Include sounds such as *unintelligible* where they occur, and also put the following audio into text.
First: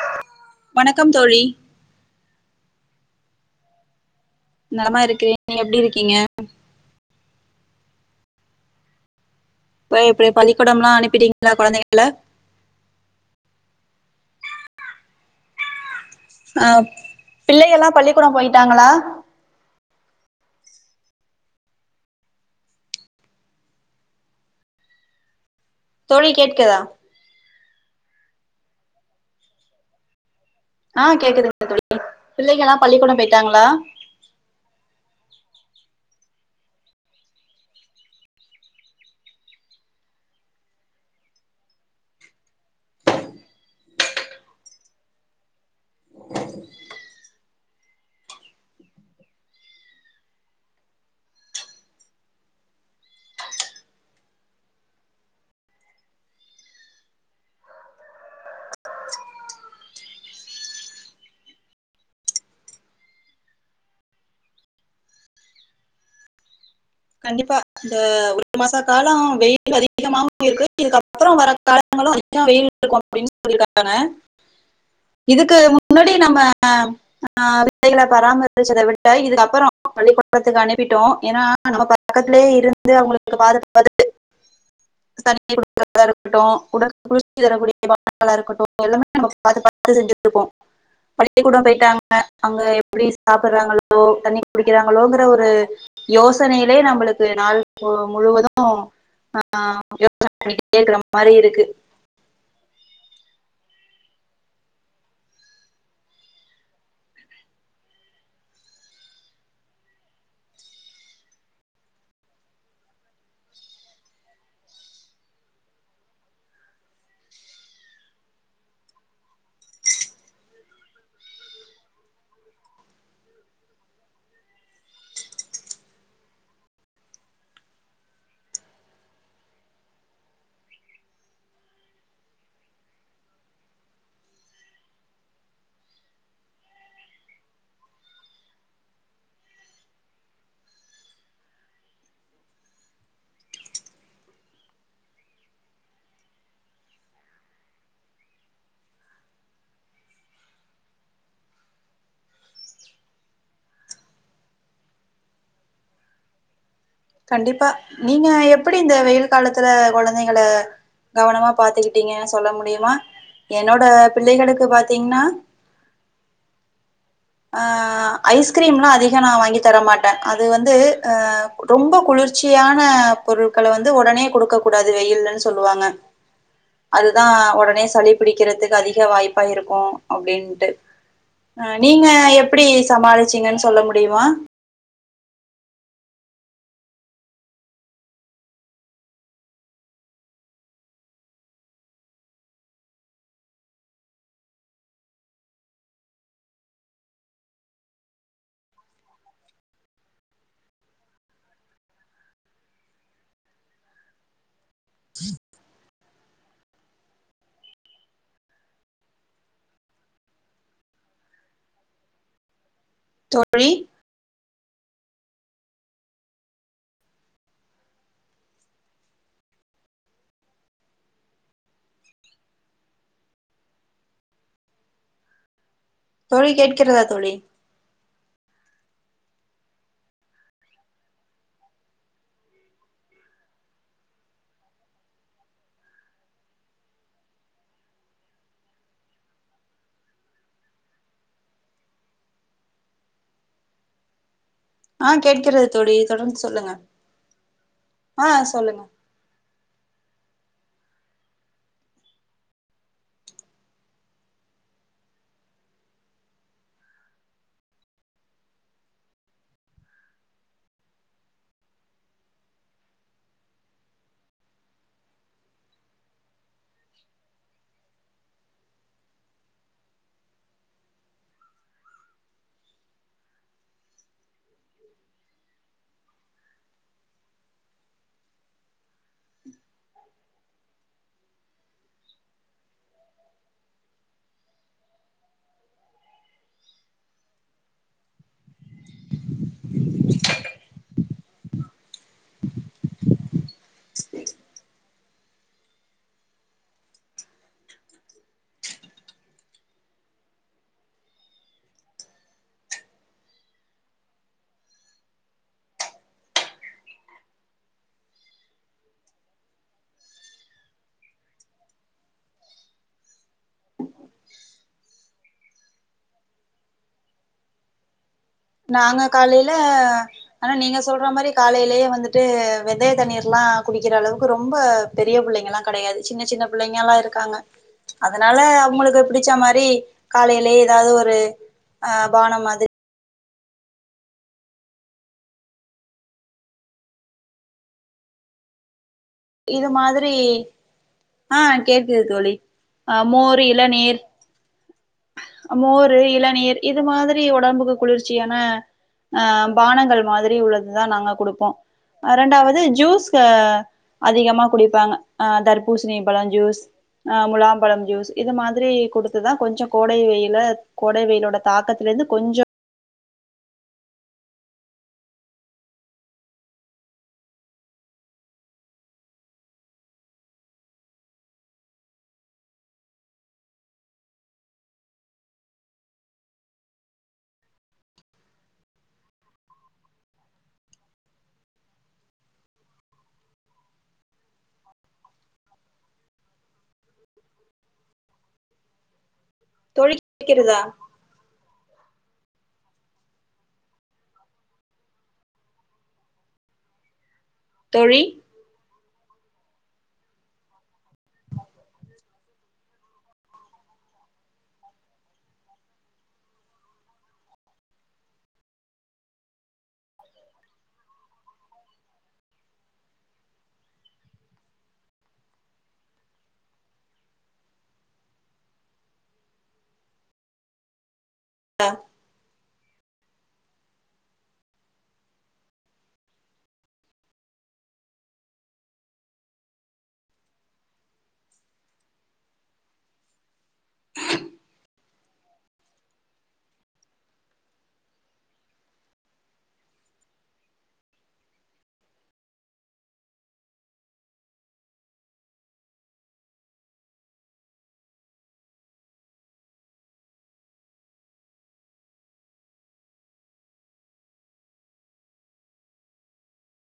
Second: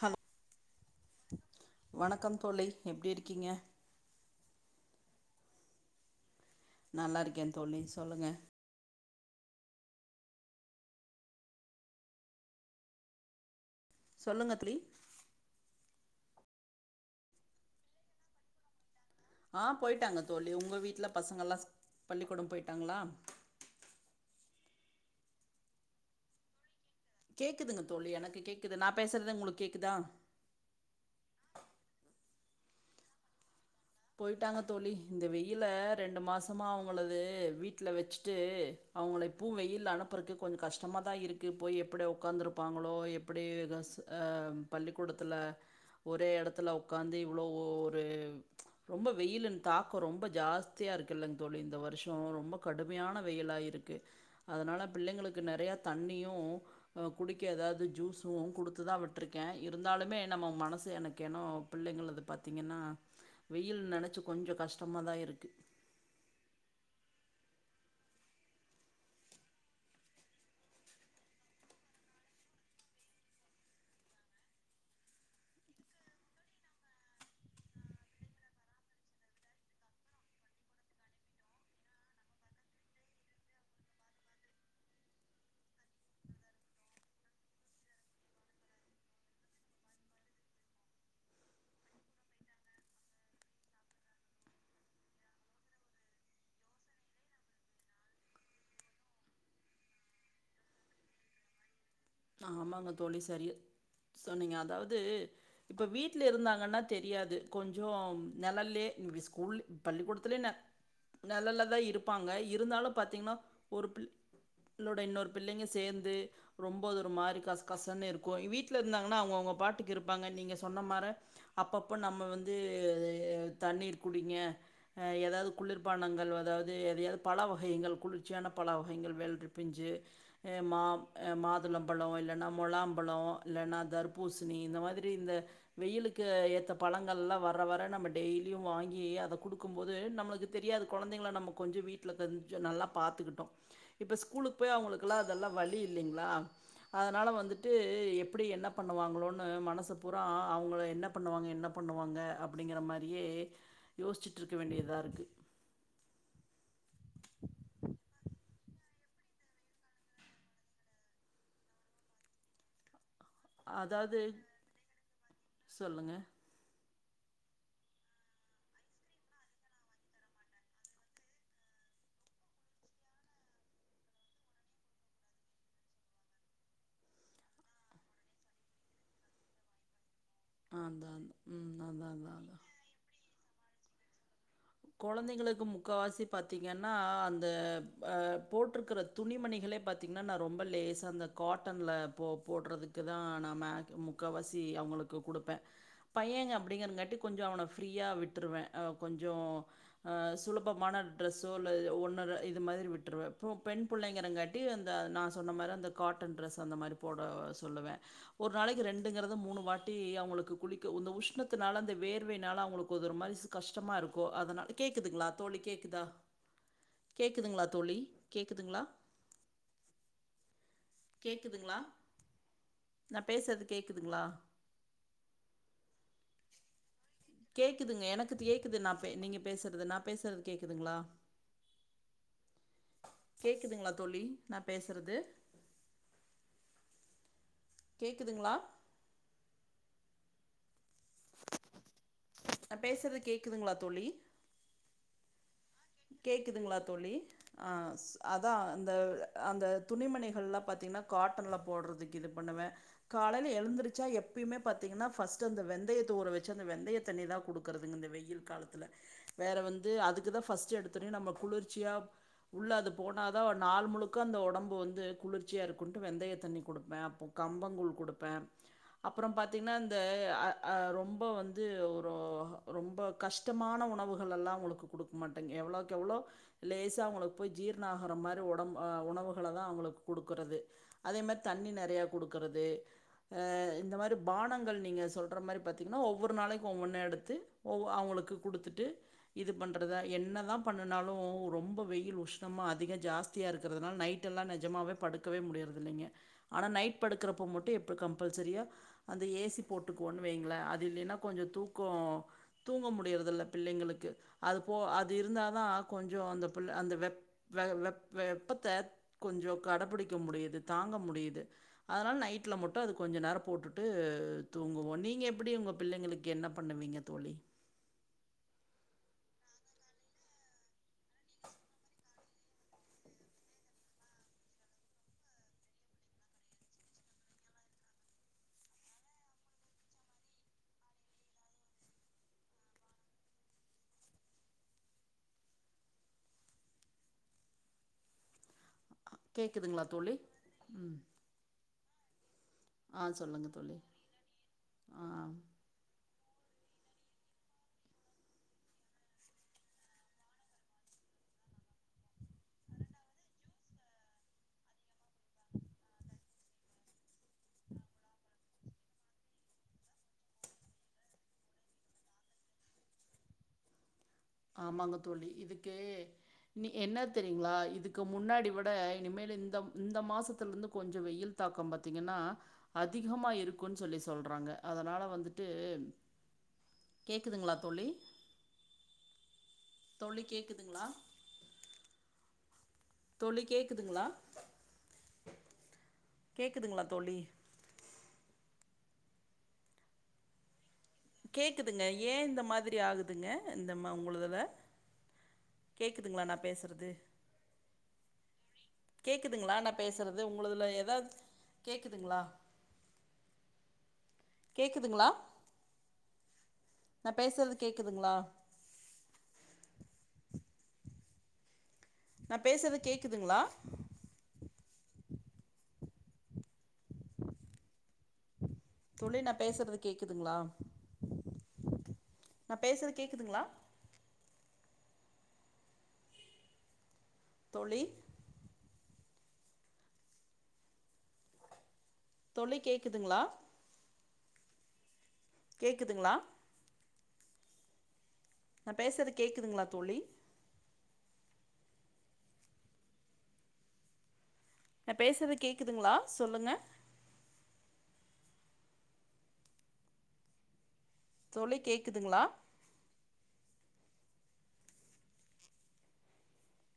Hello வணக்கம் தோழி வணக்கம் தோழி எப்டி இருக்கீங்க நலமா இருக்கிறேன் நீங்க எப்டி இருக்கீங்க நல்லா இருக்கே தோழி சொல்லுங்க இப்பவே இப்பயே பள்ளிக்கொடம்ல்லா அனுப்பிட்டீங்களா கொழந்தைங்கள சொல்லுங்க தோழி அ பிள்ளைகல்லா பள்ளிக்கொடம் போயிட்டாங்களா அ போயிட்டாங்க தோழி உங்க வீட்டுல பசங்கல்லா ஸ்க் பள்ளிக்கொடம் போயிட்டாங்களா *inaudible* *inaudible* தோழி கேட்கதா கேக்குதுங்க தோழி எனக்கு கேக்குது நா பேசுறது உங்களுக்கு கேக்குதா அ கேக்குதுங்க தோழி பிள்ளைகெல்லா பள்ளிக்கொடம் போயிட்டாங்களா போயிட்டாங்க தோழி இந்த வெயில ரெண்டு மாசமா அவுங்களது வீட்டுல வெச்சிட்டு அவங்கள இப்பவு வெயில அனுப்புறக்கு கொஞ்சோ கஷ்டமாதா இருக்கு போய் எப்படி ஒட்காந்துருப்பாங்களோ எப்படி அ பள்ளிக்கூடத்துல ஒரே எடத்துல உகாந்து இவ்ளோ ஒரு ரொம்ப வெயிலான் தாக்கோ ரொம்ப ஜாஸ்தியா இருக்குல்லங் தோழி இந்த வருஷோ ரொம்ப கடுமையான வெயிலா இருக்கு அதனால பிள்ளைங்களுக்கு நெறைய தண்ணியு குடிக்க ஏதாவது ஜூஸு குடுத்துதா விட்ருக்கே இருந்தாலுமே நம்ம மனசு எனக்கு ஏனோ பிள்ளைங்களது பாத்தீங்கன்னா வெயில் நெனச்சி கொஞ்சோ கஷ்டமா தா இருக்கு கண்டிப்பா இந்த ஒரு மாச காலோ வெயில் அதிகமாவு இருக்கு இதுக்கப்புறோ வர காலங்களு அதிகமா இன்னோ வெயில் இருக்கோ அப்டின்னு சொல்லிருக்காங்கங்க இதுக்கு முன்னாடி நம்ம ஆ விதைகள பராமரிச்சத விட இதுக்கப்புறோ பள்ளிக்கொடத்துக்கு அனுப்பிட்டோ ஏன்னா நம்ம பக்கத்துலயே இருந்து அவுங்குளுக்கு பாதுகாப்பது உ ஸ்தண்ணி குடுக்கறதா இருக்கட்டோ உடற் குளிர்ச்சி தரக்கூடிய *unintelligible* இருக்கட்டோ எல்லாமே நம்ம பாத்து பாத்து செஞ்சுட் இருப்போ பள்ளிக்கூடோ போயிட்டாங்க அங்க எப்புடி சாப்பிடுறாங்களோ தண்ணி குடிக்கிறாங்களோங்கிற ஒரு யோசனையிலே நம்மளுக்கு நாள் போ முழுவதோ ஆ யோசன பண்ணிக்குட்டே இருக்குற மாரி இருக்கு ஆமாங்க தோழி சரியா சொன்னீங்க அதாவது இப்போ வீட்ல இருந்தாங்கன்னா தெரியாது கொஞ்சோ நெலல்யே இப்டி ஸ்கூல்யே பள்ளிக்கூடத்துலயே நெ நெலல்லதா இருப்பாங்க இருந்தாலு பாத்தீங்கன்னா ஒரு பிள் ளோட இன்னொரு பிள்ளைங்க சேந்து ரொம் போது ஒரு மாரி கச கசனு இருக்கோ வீட்ல இருந்தாங்கன்னா அவுங்கவுங்க பாட்டுக்கு இருப்பாங்க நீங்க சொன்ன மாரி அப்ப அப்போ நம்ம வந்து தண்ணீர் குடிங்க ஏதாவது குளிர்பானங்கள் அதாவது எதாயவது பழ வகைகள் குளிர்ச்சியான பழ வகைகள் வெள்ரி பிஞ்சு எ மா எ மாது ளம்பழம் இல்லன்னா மொளாம்பழம் இல்லன்னா தர்பூசுணி இந்த மாதிரி இந்த வெயிலுக்கு ஏத் த பழங்கள்லா வர வர நம்ம டெய்லியும் வாங்கி அத குடுக்கும் போது நம்முளுக்கு தெரியாது கொழந்தைங்கள நம்ப கொ ஞ்ச வீட்ல கொஞ்ச நல்லா பாத்துக்கிட்டோ இப்போ ஸ்கூலுக்கு போய் அவுங்குளுக்குலா அதெல்லா வழி இல்லைங்களா அதனால வந்துட்டு எப்புடி என்ன பண்ணுவாங்களோனு மனசு பூறா அவுங்கள என்ன பண்ணுவாங்க என் ன பண்ணுவாங்க அப்புடிங்கற மாரியே யோசிச்சுட்டுருக்க வேண்டியதா இருக்கு *unintelligible* கண்டிப்பா நீங்க எப்புடி இந்த வெயில் காலத்துல கொழந்தைங்கல கவனமா பாத்துக்கிட்டீங்க சொல்ல முடியுமா என்னோட அதாவது பிள்ளைகளுக்கு பாத்தீங்கன்னா சொல்லுங்க ஆ ஐஸ்கிரீம்லா அதிகோ நா வாங்கி தர மாட்டே அது வந்து ஆ ரொம்ப குளிர்ச்சியான பொருட்கள வந்து உடனே குடுக்க கூடாது வெயிலனு சொல்லுவாங்க அதுதா ஒடனே சளி பிடிக்கிறதுக்கு அதிக வாய்ப்பா இருக்கோ அப்டீன்ட்டு அதான் அதான் அ ம் நீங்க அதான் அதான் எப்பிடி அதான் சமாளிச்சீங்கனு சொல்ல முடியுமா கொழந்தைங்களுக்கு முக்கவாசி பார்த்தீங்கன்னா அந்த அ போட்ருக்குற துணிமணிகள் இதுவே பாத்தீங்கன்னா நா ரொம்ப லேசா அந்த காட்டன்ல போ போடுறதுக்கு தா நா மேகி முக்காவாசி அவுங்குளுக்கு குடுப்ப பையங்க அப்டீங்கறங்காட்டி கொஞ்சோ அவன ஃப்ரீயா விட்டுருவ அ கொஞ்சோ அ சுலபமான டிரெஸோ இல்லது ஒன்ன ரெ இது மாதிரி விட்டுருவ அப்ரோ பெண் புள்ளைங்கறங்காட்டி இது அந்த நா சொன்ன மாரி அந்த காட்டன் டிரெஸ் அந்த மாரி போட சொல்லுவே ஒரு நாளைக்கு ரெண்டுங்கிறது மூணு வாட்டி அவுங்குளுக்கு குளிக்க இந்த உஷ்ணத்துனால வேர்வைனால அவுங்குளுக்கு இது ஒரு தோழி கஷ்டமா இருக்கோ அதனால கேக்குதுங்களா தோழி கேக்குதா கேக்குதுங்களா தோழி கேக்குதுங்களா கேக்குதுங்களா நா பேசறது கேக்குதுங்களா தோழி கேட்கிறதா தோழி கேக்குதுங்க எனக் கு கேக்குது நா நீங்க பேசுறது நா பேசுறது கேக்குதுங்களா கேக்குதுங்களா தோழி நா பேசுறது கேக்குதுங்களா நா பேசுறது கேக்குதுங்களா தோழி ஆ கேட்கிறது தோழி தொடர்ந்து சொல்லுங்க கேக்குதுங்களா தோழி ஆ ஸ் ஆ அதா சொல்லுங்க அந்த அந்த துணிமணி நல்லா பாத்தீங்கன்னா காட்டன்ல போடுறதுக்கு இது பண்ணுவ காலைல எழுந்திருச்சா எப்பயுமே பாத்தீங்கன்னா பஸ்ட் டு அந்த வெந்தயத்த ஊற வெச்சு அந்த வெந்தய தண்ணிய தா குடுக்குறதுங்க இந்த வெயில் காலத்துல வேற வந்து அதுக்குதா ஃபஸ்ட் எடுத்து நம்ம குளிர்ச்சியா உள்ள அது போனாதா நாள் முழுக்க அந்த உடம்பு வந்து குளிர்ச்சியா கொன்ட்டு வெந்தய தண்ணி கொடுப்பே அப்போறொ கம்பங்கூல் கொடுப்பே அப்றோ பாத்தீங்கன்னா இந்த ஆ ஆ ரொம்ப வந்து ஒரு ரொம்ப கஷ்டமான உணவுகள் எல்லா அவுங்களுக்கு குடுக்க மாட்டே எவ்ளோக் எவ்வளோ லேசா அவுங்களுக்கு போய் ஜீர்ண ஆகுர மாரி ஒடம்பு உணவுகள தா அவுங்களுக்கு குடுக்க அதே மாரி தண்ணி நெறயா கொடுக்கறது இந்த மாரி பானங்கள் நீங்க சொல்ற மாரி பாத்தீங்கன்னா ஒவ்வொரு நாளைக்கு ஒவ்வொன்னு எடுத்து அவ் ங்க்கு குடுத்துட்டு இது பண்றதா என் என்ன தா பண்ணனாலு ரொம்ப வெயில் உஷ்ணமா அதிக ஜாஸ்தியா இருக்கிறதுனால நைட்லா நெஜமாவே படுக் ங்கவே முடியறத இல்லைங்க ஆனா நைட் படுக்கிறப்ப மட்டும எப்ப கம்பல்சரியா அந்த ஏ சி போட்டுக்கோ ங்கள அது இல்லைன்னா கொஞ்சோ தூக்கோ தூங்க முடியறதில்ல பிள்ளைங்களுக்கு அது போ அது இருந்தாதா கொஞ்சோ அந்த புள்ள அந்த வெ வெ வெப்பத்தை கொஞ்சோ கடபிடிக்க முடியுது தாங்க முடியுது அதனால நைட்ல மட்டு அது கொஞ்ச நேரோ போட்டுட்டு தூங்க ஒண்டி நீங்க எப்டி உங்க பிள்ளைங்களுக்கு என்ன பண்ணுவீங்க தோழி நாங்க காலையில ஆனா நீங்க சொல்ற மாரி காலையிலேயே வந்துட்டு வெந்தய தண்ணீர்லா குடிக்கிற அளவுக்கு ரொம்ப பெரிய பிள்ளைங்க எல்லா கிடையாது சின்ன சின்ன பிள்ளைங்கலா இருக்காங்க அதனால அவுங்களுக்கு பிடிச்ச மாரி காலையிலே ஏதாது ஒரு ஆ பானம் மாதிரி இது கேக்குதுங்களா மாரி தோழி? ம். ஆ கேக்குது தோழி ஆ மோரு சொல்லுங்க தோழி. இளநீர் ஆ மோரு இளநீர் இது மாதிரி ஒடம்புக்கு குளிர்ச்சியான ஆ பானங்கள் மாதிரி உள்ளதுதா நாங்க குடுப்போ ரெண்டாவது ஜூஸ்சு ஆ அதிகமா குடிப்பாங்க ஆ தர்பூசணிபழம் ஜூஸ் ஆ முலாம்பழம் ஜூஸ் இது மாதிரி குடுத்துதா கொஞ்சொ கோடை வெயில கோடை வெயிலோட தாக்கத்துல இருந்து கொஞ்சொ ஆமாங்க தோழி இதுக்கெ நீ என்ன தெரியங்களா இதுக்கு முன்னாடி விட இனிமேல் இந்த மாசத்துல இருந்து கொஞ்சோ வெயில் தாக் தாக்கம் பாத்தீங்கன்னா அதிகமா இருக்கும்ன்னு சொல்லி சொல்றாங்க அதனால வந்துட்டு கேக்குதுங்களா தோழி தோழி கேக்குதுங்களா தோழி கேக்குதுங்களா கேக்குதுங்களா தோழி தோழி கேக்கிறதா கேட்க்குதுங்க ஏன் இந்த மாதிரி ஆகுதுங்க இந்த மா உங்களுதுல கேக்குதுங்களா நா பேசுறது தோழி கேக்குதுங்களா நா பேசுறது உங்களதுல ஏதாது கேக்குதுங்களா கேக்குதுங்களா நா பேசுறது கேக்குதுங்களா நா பேசுறது கேக்குதுங்களா தொழி நா பேசுறது கேக்குதுங்களா நா பேசுறது கேக்குதுங்களா தோழி தொழி கேக்குதுங்களா கேக்குதுங்களா நா பேசுறது கேக்குதுங்களா தோழி நா பேசுறது கேக்குதுங்களா சொல்லுங்க தொழி கேக்குதுங்களா